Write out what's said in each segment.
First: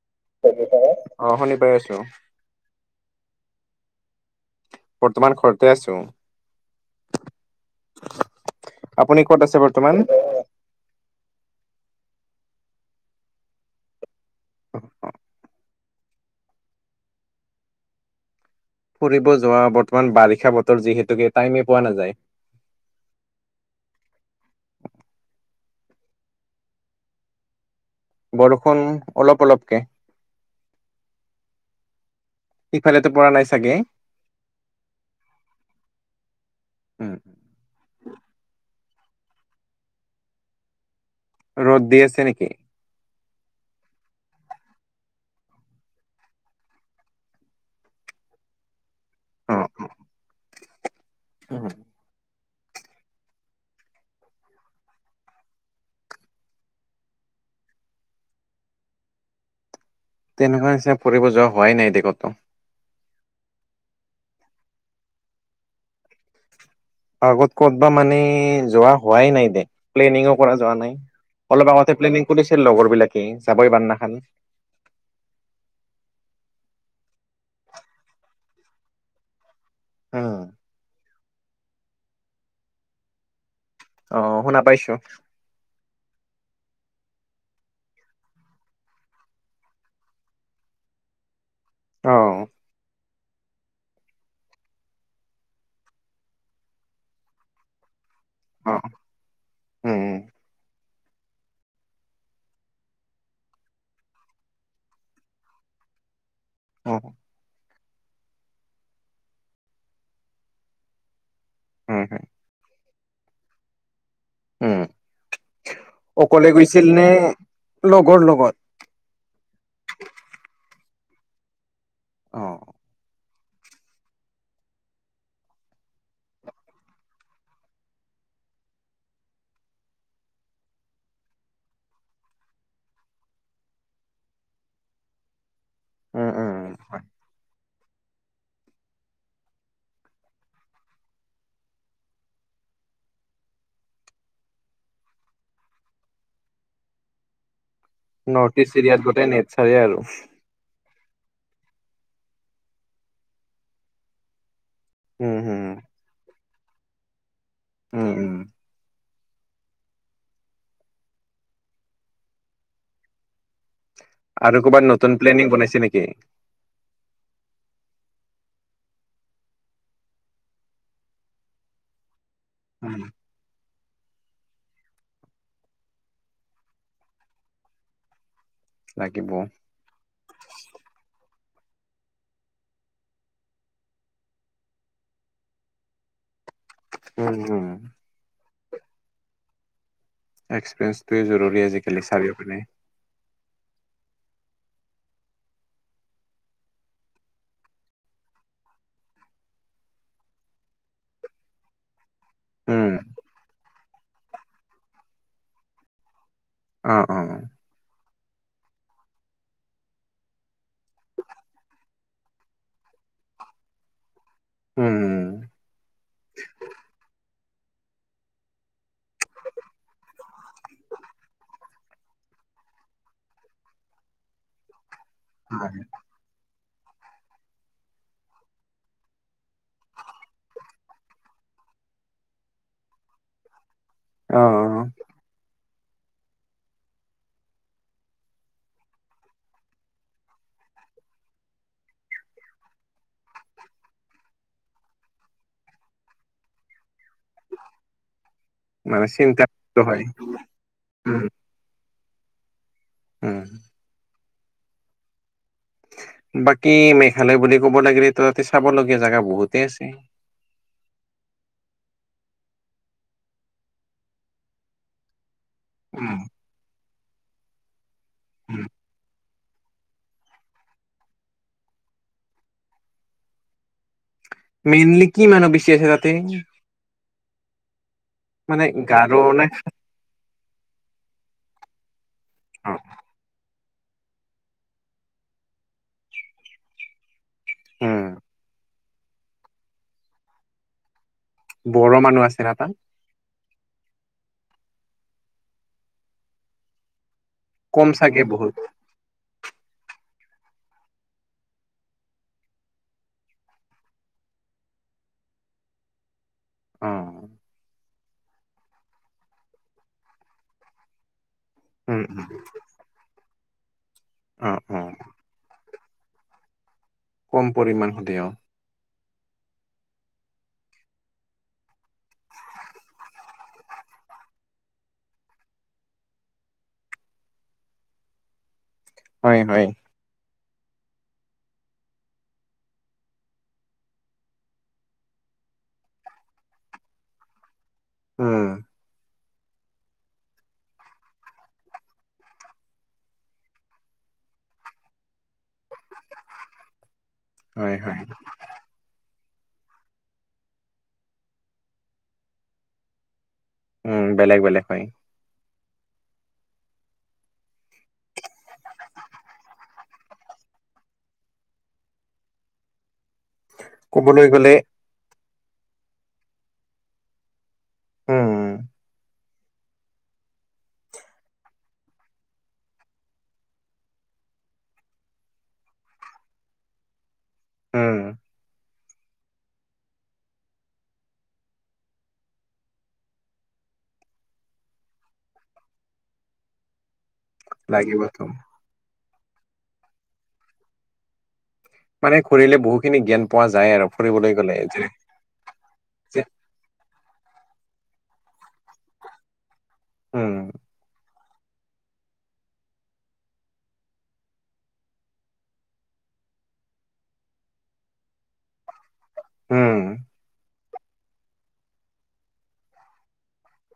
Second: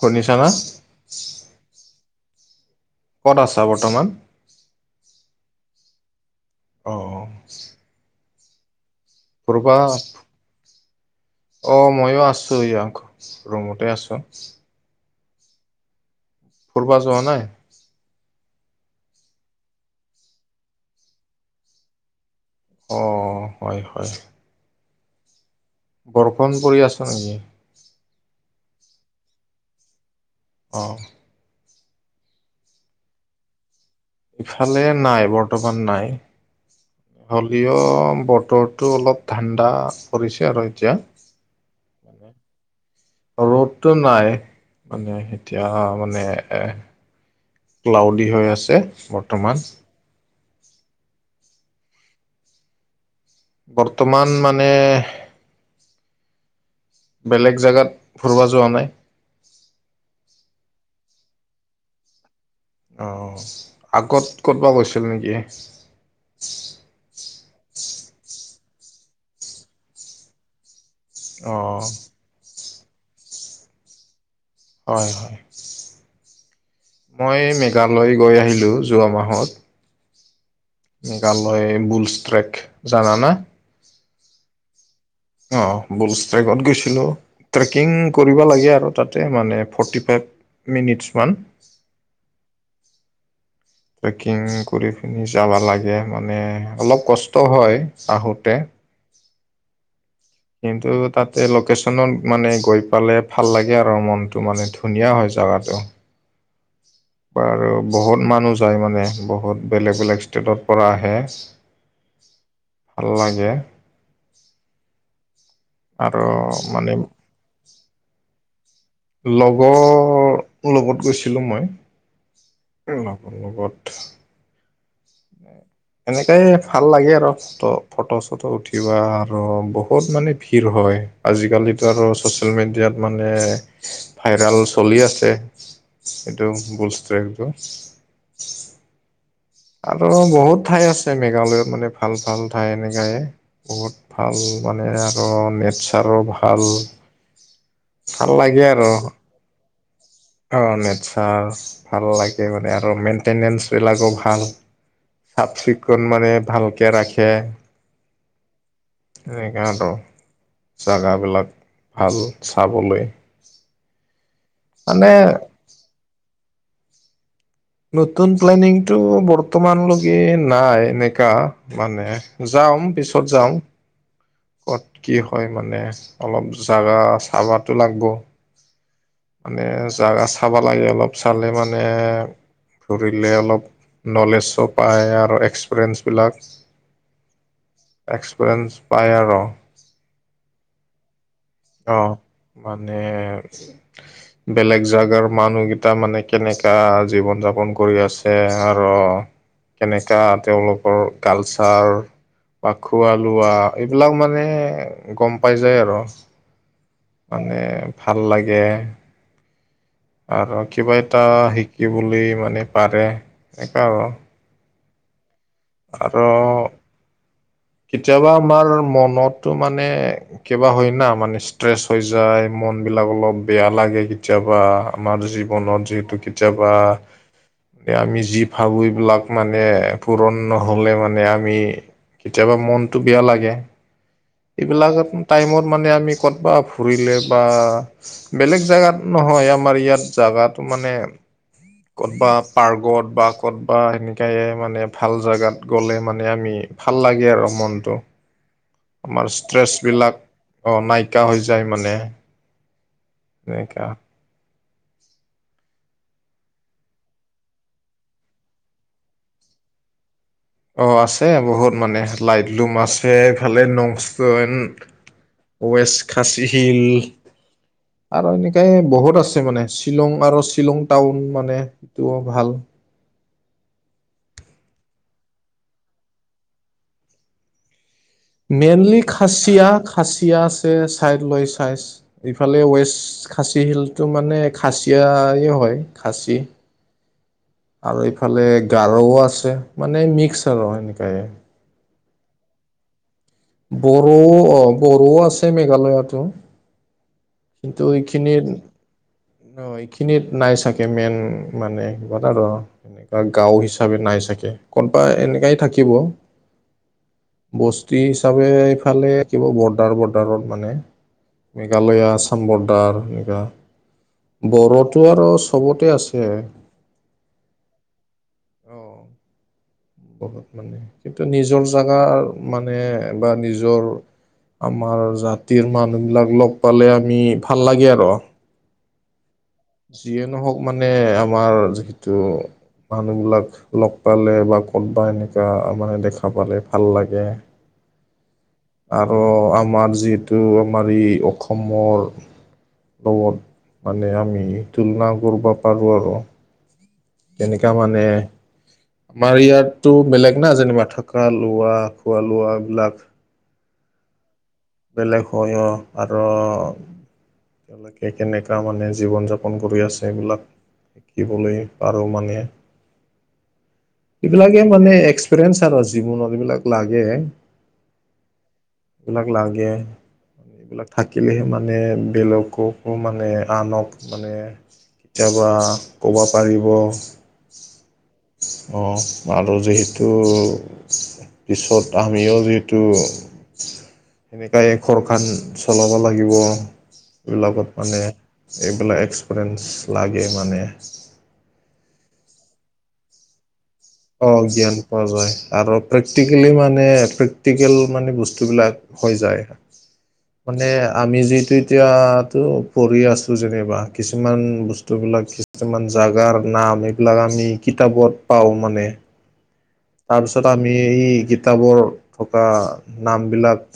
শুনিছা না? [inaudible] অ শুনি পাই আছো। ক'ত আছা বৰ্তমান? বৰ্তমান ঘৰতে আছোঁ। অঁ অঁ। [unintelligible] আপুনি ক'ত আছে কৰবা বৰ্তমান অ ময়ো আছোঁ এইয়া ৰুমতে আছোঁ। [inaudible] ফুৰিবা যোৱা নাই? ফুৰিব যোৱা বৰ্তমান বাৰিষা বতৰ যিহেতুকে টাইমে পোৱা নাযায়। অ হয়, হয়। বৰষূণ পৰি আছে নেকি? বৰষুণ অলপ অলপকে। অহ। ইফালেতো পৰা নাই চাগে? ইফালে নাই বৰ্তমান নাই, হল ইঅ বতৰটো অলপ ঠাণ্ডা কৰিছে আৰু এতিয়া। ৰ'দ দি আছে নেকি? ৰ'দতটো নাই মানে এতিয়া মানে এ ক্লাউডি হৈ আছে বৰ্তমান। উ। বৰ্তমান মানে বেলেগ জেগাত ফুৰিব যোৱা নাই? তেনেকুৱা নিচিনা ফুৰিব যোৱা হোৱাই নাই দে কতো। অ, আগত ক'তবা গৈছিল নিকি? আগত ক'তব মানে যোৱা হোৱাই নাই দে, প্লানিং কৰা যোৱা নাই। অলপ অঁ আগতে প্লেনিং কৰিছিল লগৰ বিলাকে যাবই বান নাখান। হয়, হয়, মই মেঘালয় গৈ আহিলোঁ যোৱা মাহত। হু মেঘালয় বোল ট্ৰেক জানা না? অ শুনা পাইছো। অ বোলট্ৰেকত গৈছিলোঁ। ট্ৰেকিং কৰিব লাগে আৰু তাতে মানে ফৰ্টি ফাইভ মিনিটছ মান। অঁ। ট্ৰেকিং কৰি পিনি যাবা লাগে মানে অলপ কষ্ট হয় আহোতে। অ উম কিন্তু তাতে লোকেশচনত মানে গৈ পালে ভাল লাগে আৰু মনতটো মানে। ধুনীয়া হয় জাগাটো। অ। বাৰু বহুত মানুহ যায় মানে বহুত বেলেগ বেলেগ ষ্টেটৰ পৰা আহে। [inaudible] ভাল লাগে। উম, আৰু অকলে গৈছিল মানে নে, লগৰ লগত? লগৰ লগত গৈছিলোঁ মই। অ'। এ লগৰ, লগত। এনেকাই ভাল লাগে আৰু। ত' ফটো চটো উঠিবা আৰু বহুত মানে ভিৰ হয়, আজিকালি আৰু ছচিয়েল মিডিয়াত মানে ভাইৰাল চলি আছে। উম, এইটো উম। বুলষ্ট্ৰেকটো। আৰু বহুত ঠাই আছে, মেঘালয়ত মানে ভাল, ভাল ঠাই এনেকাই। বহুত ভাল মানে, আৰু নেচাৰো ভাল। ভাল নৰ্থ লাগে ইষ্ট আৰু এৰিয়াত গোটেই নেচাৰেই আৰু অ', নেচাৰ ভাল লাগে মানে, আৰু মেইণ্টেনেন্স বিলাকো ভাল। উম, চাফ হম, চিকুণ মানে ভালকে ৰাখে। উম, উম। সেনেকা আৰু জাগাবিলাক ভাল চাবলে আৰু ক'ৰবাত নতুন প্লেনিং বনাইছে নেকি? নতুন প্লেনিংটো বৰ্তমানলৈকে নাই এনেকা মানে যাম উম, পিছত যাম। ক'ত কি হয়, মানে, অলপ জাগা চাবাতো লাগব' লাগিব মানে জাগা চাব লাগে, অলপ চালে মানে ধৰিলে অলপ নলেজো পায়, আৰু এক্সপিৰিয়েঞ্চ বিলাক উম, হুম এক্সপেৰিয়েঞ্চ পায় আৰু। এক্সপেৰিঞ্চটো জৰুৰী আ অ', মানে বেলেগ জাগাৰ মানুহকেইটা মানে কেনেকা জীৱন যাপন কৰি আছে আৰু। কেনেকা তেওঁলোকৰ কালচাৰ। বা উম, খোৱা লোৱা এইবিলাক মানে গম পাই যায় আৰু। অ', অ', মানে ভাল লাগে। আৰু কিবা এটা শিকিবলে মানে পাৰে সেনেকা আৰু। উম, আৰু কেতিয়াবা আমাৰ মনতো মানে কিবা হয় না মানে ষ্ট্ৰেচ হৈ যায় মন বিলাক অলপ বেয়া লাগে কেতিয়াবা। আমাৰ জীৱনত যিহেতু কেতিয়াবা এ আমি যি ভাবো এইবিলাক মানে পুৰণ নহবলে মানে আমি কেতিয়াবা মনটো বেয়া লাগে। অ', এইবিলাক টাইমত মানে আমি ক'তবাত ফুৰিলে বা বেলেগ জাগাত নহয় আমাৰ ইয়াত জাগাটো মানে ক'তবা পাৰ্গত, বা ক'তবা সেনেকায়ে মানে। ভাল জেগাত গ'লে মানে আমি ভাল লাগে আৰু মনটো। মানে আমাৰ চিন্তাত ষ্ট্ৰেচ হয় বিলাক অ', উম, নাইকািয় হৈ যায় মানে, উম। এনেকা বাকী মেঘালয় বুলি ক'ব লাগিলে ত' তাতে চাব লগীয়া জেগা বহুতেই আছে। অ, আছে বহুত মানে, লাইট লুম মাছে খালে নস্ত, হয় ন। ৱেষ্ট উম, খাচী হিল, আৰু উম, এনেকাই বহুত আছে। ছে, মানে শ্বিলং আৰু শ্বিলং টাউন মানে, এইটো ভাল। মেইনলি কি মানুহ বেছি আছে তাতে? মানে মেইনলী গাৰো নে? খাচিয়া। খাচিয়া আছে, চাইড লৈ চাইচ, ইফালে ৱেষ্ট খাচ তিলটো, মানে খাচিয়াই হয় খাচী। আৰু উম। এইফালে গাৰৌও আছে, মানে মিক্স আৰু সেনেকাই। বড়ো মানুহ আছে নে, তাত? বড়ো অ, বড়োও আছে, মেঘালয়তো। কিন্তু কম চাগে এইখিনিত বহুত এইখিনিত নাই চাগে, মেইন মানে গদা, দৰ বা গাঁও হিচাপে নাই চাগে, ক'ত বা এনেকাই থাকিব। অ বস্তি হিচাপে, এইফালে দিব বৰ্ডাৰ, বৰ্ডাৰত, মানে। উম মেঘালয়া উম আছাম, বৰ্দাৰ এনেকা, অ অ বড়োত। তো, আৰু চবতে আছে। কম পৰিমাণ, তেওঁ। অ কিন্তু নিজৰ, জেগা মানে বা নিজৰ। আমাৰ জাতিৰ মানুহবিলাক লগ পালে, আমি ভাল লাগে আৰু। হয়, হয়। যিয়ে নহওঁক মানে, আমাৰ যিহেতু মানুহবিলাক লগ পালে বা ক'তবা এনেকুৱা, মানে দেখা পালে ভাল লাগে। উম, আৰু আমাৰ যিহেতু, আমাৰ এই অসমৰ। লগত মানে, আমি তুলনা কৰিব পাৰোঁ আৰু। তেনেকা হয় হয় মানে আমাৰ ইয়াতো বেলেগ না, যেনিবা থাকা লোৱা, খোৱা, লোৱা, বিলাক। উম, বেলেগ বেলেগ হয়। বেলেগ হয়, অ, আৰু তেওঁলোকে কেনেকুৱা মানে, জীৱন-যাপন কৰি আছে এইবিলাক। শিকিবলৈ, পাৰোঁ মানে। ক'বলৈ গ'লে এইবিলাকে মানে এক্সপেৰিয়েন্ঞ্চ আৰু জীৱনত এইবিলাক লাগে। উম এইবিলাক লাগে। এইবিলাক থাকিলেহে মানে, বেলেগকো মানে আনক মানে কেতিয়াবা ক'ব পাৰিব। উম, অ, আৰু যিহেতু পিছত, আমিও যিহেতু সেনেকাই ঘৰখনা চলাব লাগিব। এইবিলাকত মানে, লাগিবতো এইবিলাক এক্সপেৰিয়েঞ্চ লাগে মানে। মানে ঘুৰিলে বহু খিনি জ্ঞান পোৱা যায় আৰু। অ, ফুৰিবলৈ গ'লে জ্ঞান যে পোৱা যায়। আৰু যে প্ৰেক্টিকেলি মানে, প্ৰেক্টিকেল মানে বস্তুবিলাক হৈ যায়। উম মানে আমি, যিটো এতিয়াতো পঢ়ি আছো যেনিবা, কিছুমান বস্তুবিলাক কিছুমান জাগাৰ নাম। [unintelligible] আমি কিতাপত পাওঁ মানে। উম। তাৰপিছত আমি এই কিতাপৰ থকা নামবিলাক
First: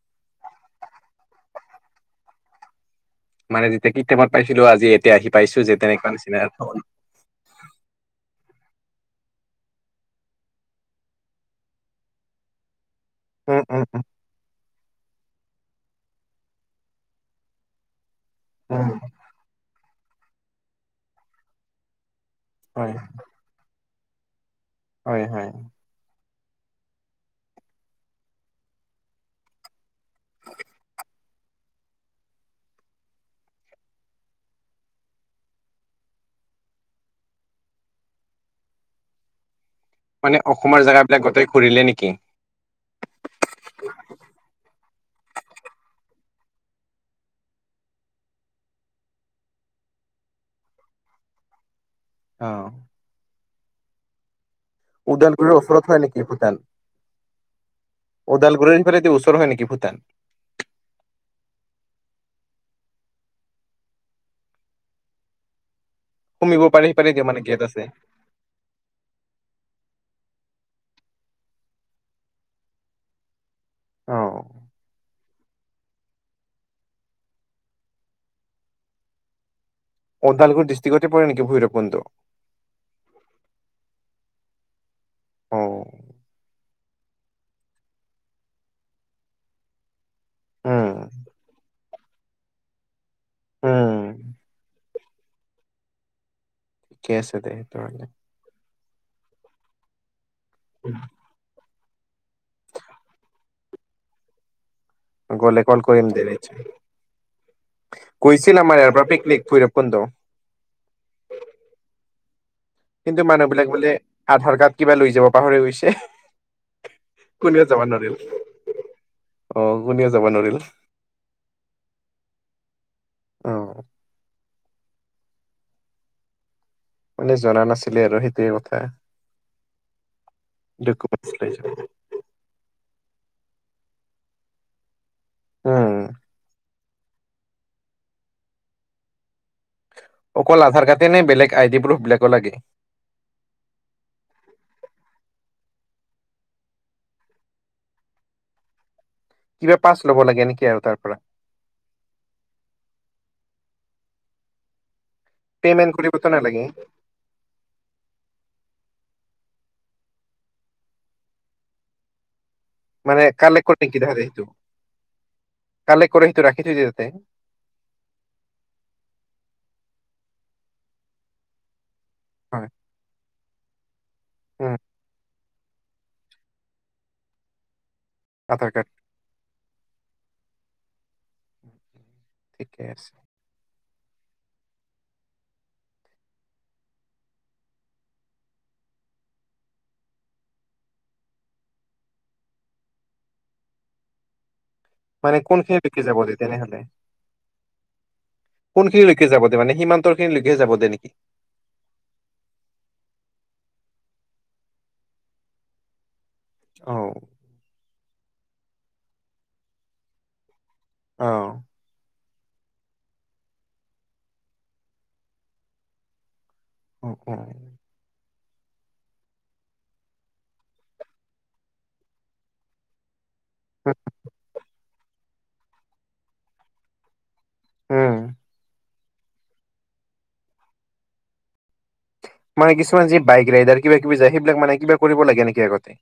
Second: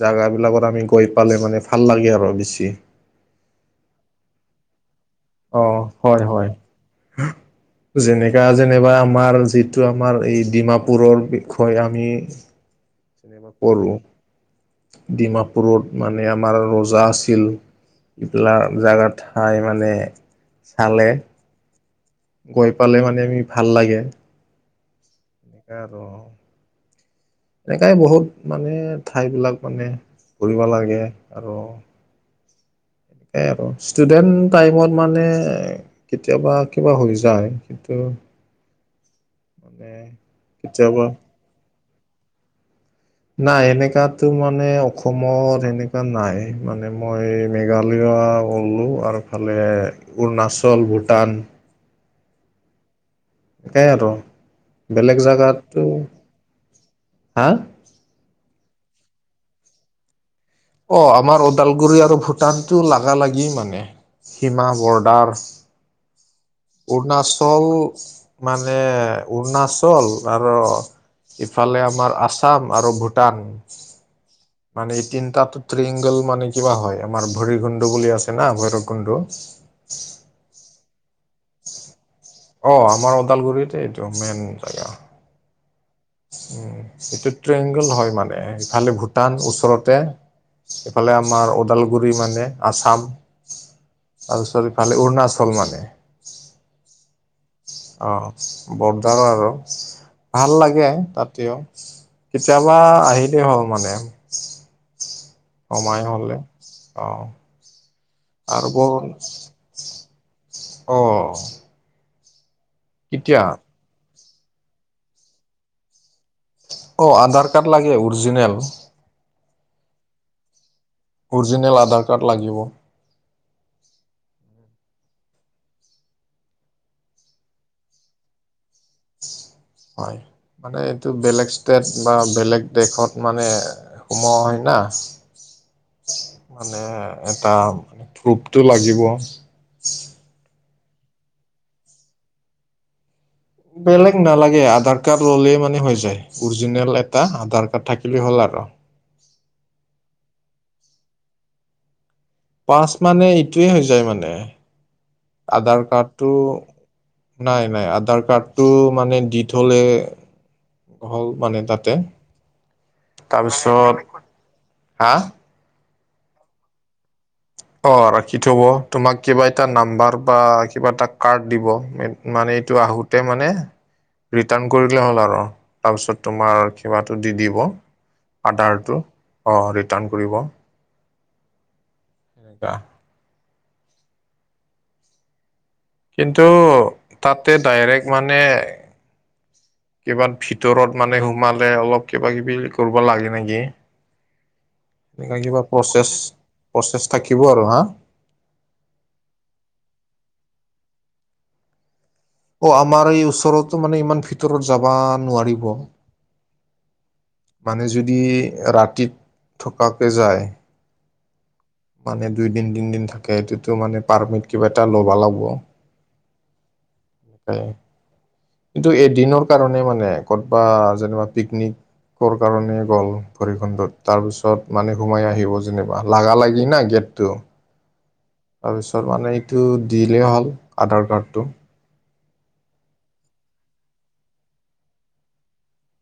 জেগাবিলাকত আমি গৈ পালে, মানে ভাল লাগে আৰু বেছি। মানে যেতিয়া কি টাইমত পাইছিলোঁ, আজি এতিয়া আহি অ পাইছোঁ যে তেনেকুৱা হয় নিচিনা। হয় [inaudible] যেনেকা যেনিবা আমাৰ যিটো আমাৰ এই ডিমাপুৰৰ বিষয় আমি উম উম কৰোঁ, ডিমাপুৰত মানে আমাৰ ৰজা আছিল। [unintelligible] উম জাগা, ঠাই মানে চালে গৈ হয় পালে মানে আমি ভাল লাগে। হয়, হয়। এনেকা আৰু এনেকাই বহুত মানে ঠাইবিলাক মানে ফুৰিব লাগে আৰু। এই ষ্টুডেণ্ট টাইমত মানে কেতিয়াবা কিবা হৈ যায়, কিন্তু উম। মানে অসমৰ জেগাবিলাক গোটই ঘূৰিলে নেকি? নাই, এনেকাতো মানে অসমত এনেকা নাই, মানে মই মেঘালয় [unintelligible] আৰু এইফালে অৰুণাচল ভূটান। অ'। তাকে আৰু। বেলেগ উদালগুৰিৰ ওচৰত জেগাতো, হয় নেকি হা'! ওদালগুৰি পৰাদি ওচৰ হয়, নেকি ভূটান? অ', আমাৰ ওদালগুৰি আৰু ভূটানটো লাগা- লাগি মানে, সীমা বৰ্ডাৰ। সুমিব পাৰে সিফালে দিয়ে মানে গেট অৰুণাচল আছে। মানে, অৰুণাচল আৰু ইফালে আমাৰ আচাম আৰু ভূটান, অ' মানে এই তিনটাটো ত্ৰিংগল মানে কিবা হয়, আমাৰ ভৈৰৱকুণ্ড বুলি আছে না, ভৈৰৱকুণ্ড। ওদালগুৰি ডিষ্টিকতে পৰে নেকি ভৈৰৱকুণ্ড? অ', আমাৰ ওদালগুৰিতে এইটো মেইন জেগা। অ'। উম, এইটো ত্ৰিংগল হয়, মানে ইফালে ভূটান ওচৰতে। উম, এইফালে আমাৰ ওদালগুৰি মানে আছাম। উম, আৰু চাৰিওফালে অৰুণাচল মানে। ঠিকে আছে দে। তেনেহ'লে। অ', বৰ্দাৰো আৰু। ভাল লাগে তাত এ, কেতিয়াবা আহিলেই হ'ল মানে। গ'লে কল সময় কৰিম দে হ'লে নিশ্চয়। অ', গৈছিল আমাৰ ইয়াৰ পৰা [unintelligible] পিকনিক ভৈৰৱকুণ্ড। অ'। কিন্তু কেতিয়া মানুহবিলাক বোলে আধাৰ কাৰ্ড কিবা লৈ যাব পাহৰি গৈছে। অ', আধাৰ কোনেও কাৰ্ড যাব লাগে নোৱাৰিল। অ'ৰজিনেল। অ', কোনেও যাবা নোৱাৰিল। অ'ৰজিনেল আধাৰ কাৰ্ড লাগিব। অ' মানে জনা নাছিলে আৰু সেইটোৱে কথা। হয়, মানে এইটো ডকুমেণ্টছ বেলেগ লৈ যাব। ষ্টেট। বা বেলেগ দেশত মানে সোমোৱা হয়, না। উম। মানে এটা প্ৰুফটো লাগিব। অকল আধাৰ কাৰ্ডেনে বেলেগ আই ডি প্ৰুফ বিলাকো লাগে? বেলেগ নালাগে আধাৰ কাৰ্ড ল'লে মানে হৈ যায়। অৰিজিনেল এটা আধাৰ কাৰ্ড থাকিলেই হ'ল আৰু। কিবা পাছ ল'ব লাগে নেকি আৰু তাৰ পৰা? পাচ মানে এইটোৱে হৈ যায় মানে, আধাৰ পে'মেণ্ট কৰিবতো কাৰ্ডটো নালাগে নাই নাই আধাৰ কাৰ্ডটো মানে দি থ'লে হ'ল মানে তাতে। মানে কালেক্ট কৰি তাৰপিছত নেকি তাহাতে সেইটো, হা কালেক্ট কৰি সেইটো ৰাখি থৈ দিয়ে তাতে। অ' ৰাখি থ'ব তোমাক কিবা এটা নাম্বাৰ বা কিবা এটা কাৰ্ড দিব মানে হয় এইটো আহোতে মানে ৰিটাৰ্ণ উম কৰিলে হ'ল আৰু। তাৰপিছত তোমাৰ কিবাটো দি দিব, আধাৰ কাৰ্ড আৰ্ডাৰটো অ' ৰিটাৰ্ণ কৰিব। এনেকা। ঠিকে আছে। কিন্তু, তাতে ডাইৰেক্ট মানে কিবাত ভিতৰত মানে সোমালে অলপ কিবা কিবি কৰিব লাগে নেকি? মানে এনে কিবা কোনখিনিলৈকে যাব দে প্ৰচেছ, তেনেহলে প্ৰচেছ থাকিব আৰু হা কোনখিনিলৈকে যাব দে মানে সীমান্তৰিনিলকে যাব দে নেকি? অ' আমাৰ এই ওচৰতো মানে ইমান ভিতৰত যাবা নোৱাৰিব। অ মানে যদি ৰাতি থকাকে যায়। অ'। মানে দুই দিন তিন দিন থাকে সেইটোতো মানে পাৰ্মিট কিবা এটা ল'বা লাগব। অ অ [unintelligible] কিন্তু এদিনৰ কাৰণে মানে ক'তবা যেনিবা পিকনিকৰ কাৰণে গ'ল ভৰি খুণ্ডত তাৰপিছত মানে সোমাই আহিব যেনিবা লাগা লাগি না গেটটো। উম। তাৰপিছত মানে এইটো দিলেই হ'ল আধাৰ কাৰ্ডটো। মানে কিছুমান যি বাইক ৰাইডাৰ কিবা কিবি যায় সেইবিলাক মানে কিবা কৰিব লাগে নেকি আগতে?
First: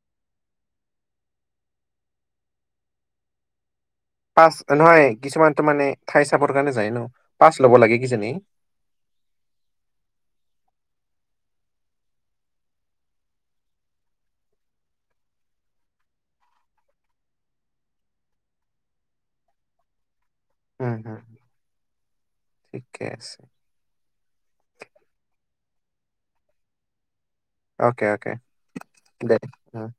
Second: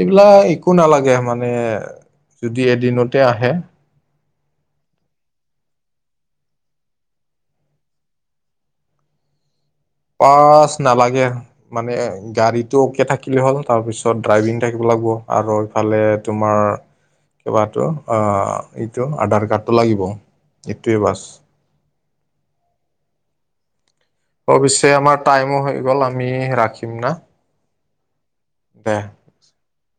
এইবিলাক একো নালাগে মানে, যদি এদিনতে আহে। পাচ নহয় কিছুমানতো মানে ঠাই চাবৰ কাৰণে যায় ন' পাচ ল'ব লাগে কিজানি? পাচ নালাগে। মানে গাড়ীটো অকে থাকিলে হ'ল তাৰপিছত ড্ৰাইভিং থাকিব লাগিব আৰু ফালে তোমাৰ কিবাটো অ' এইটো আধাৰ কাৰ্ডটো লাগিব। উম এইটোৱে উম, বাচ। ঠিকে আছে। অৱশ্যে আমাৰ টাইমো হৈ গ'ল আমি ৰাখিম না? অ'কে অ'কে দে [unintelligible]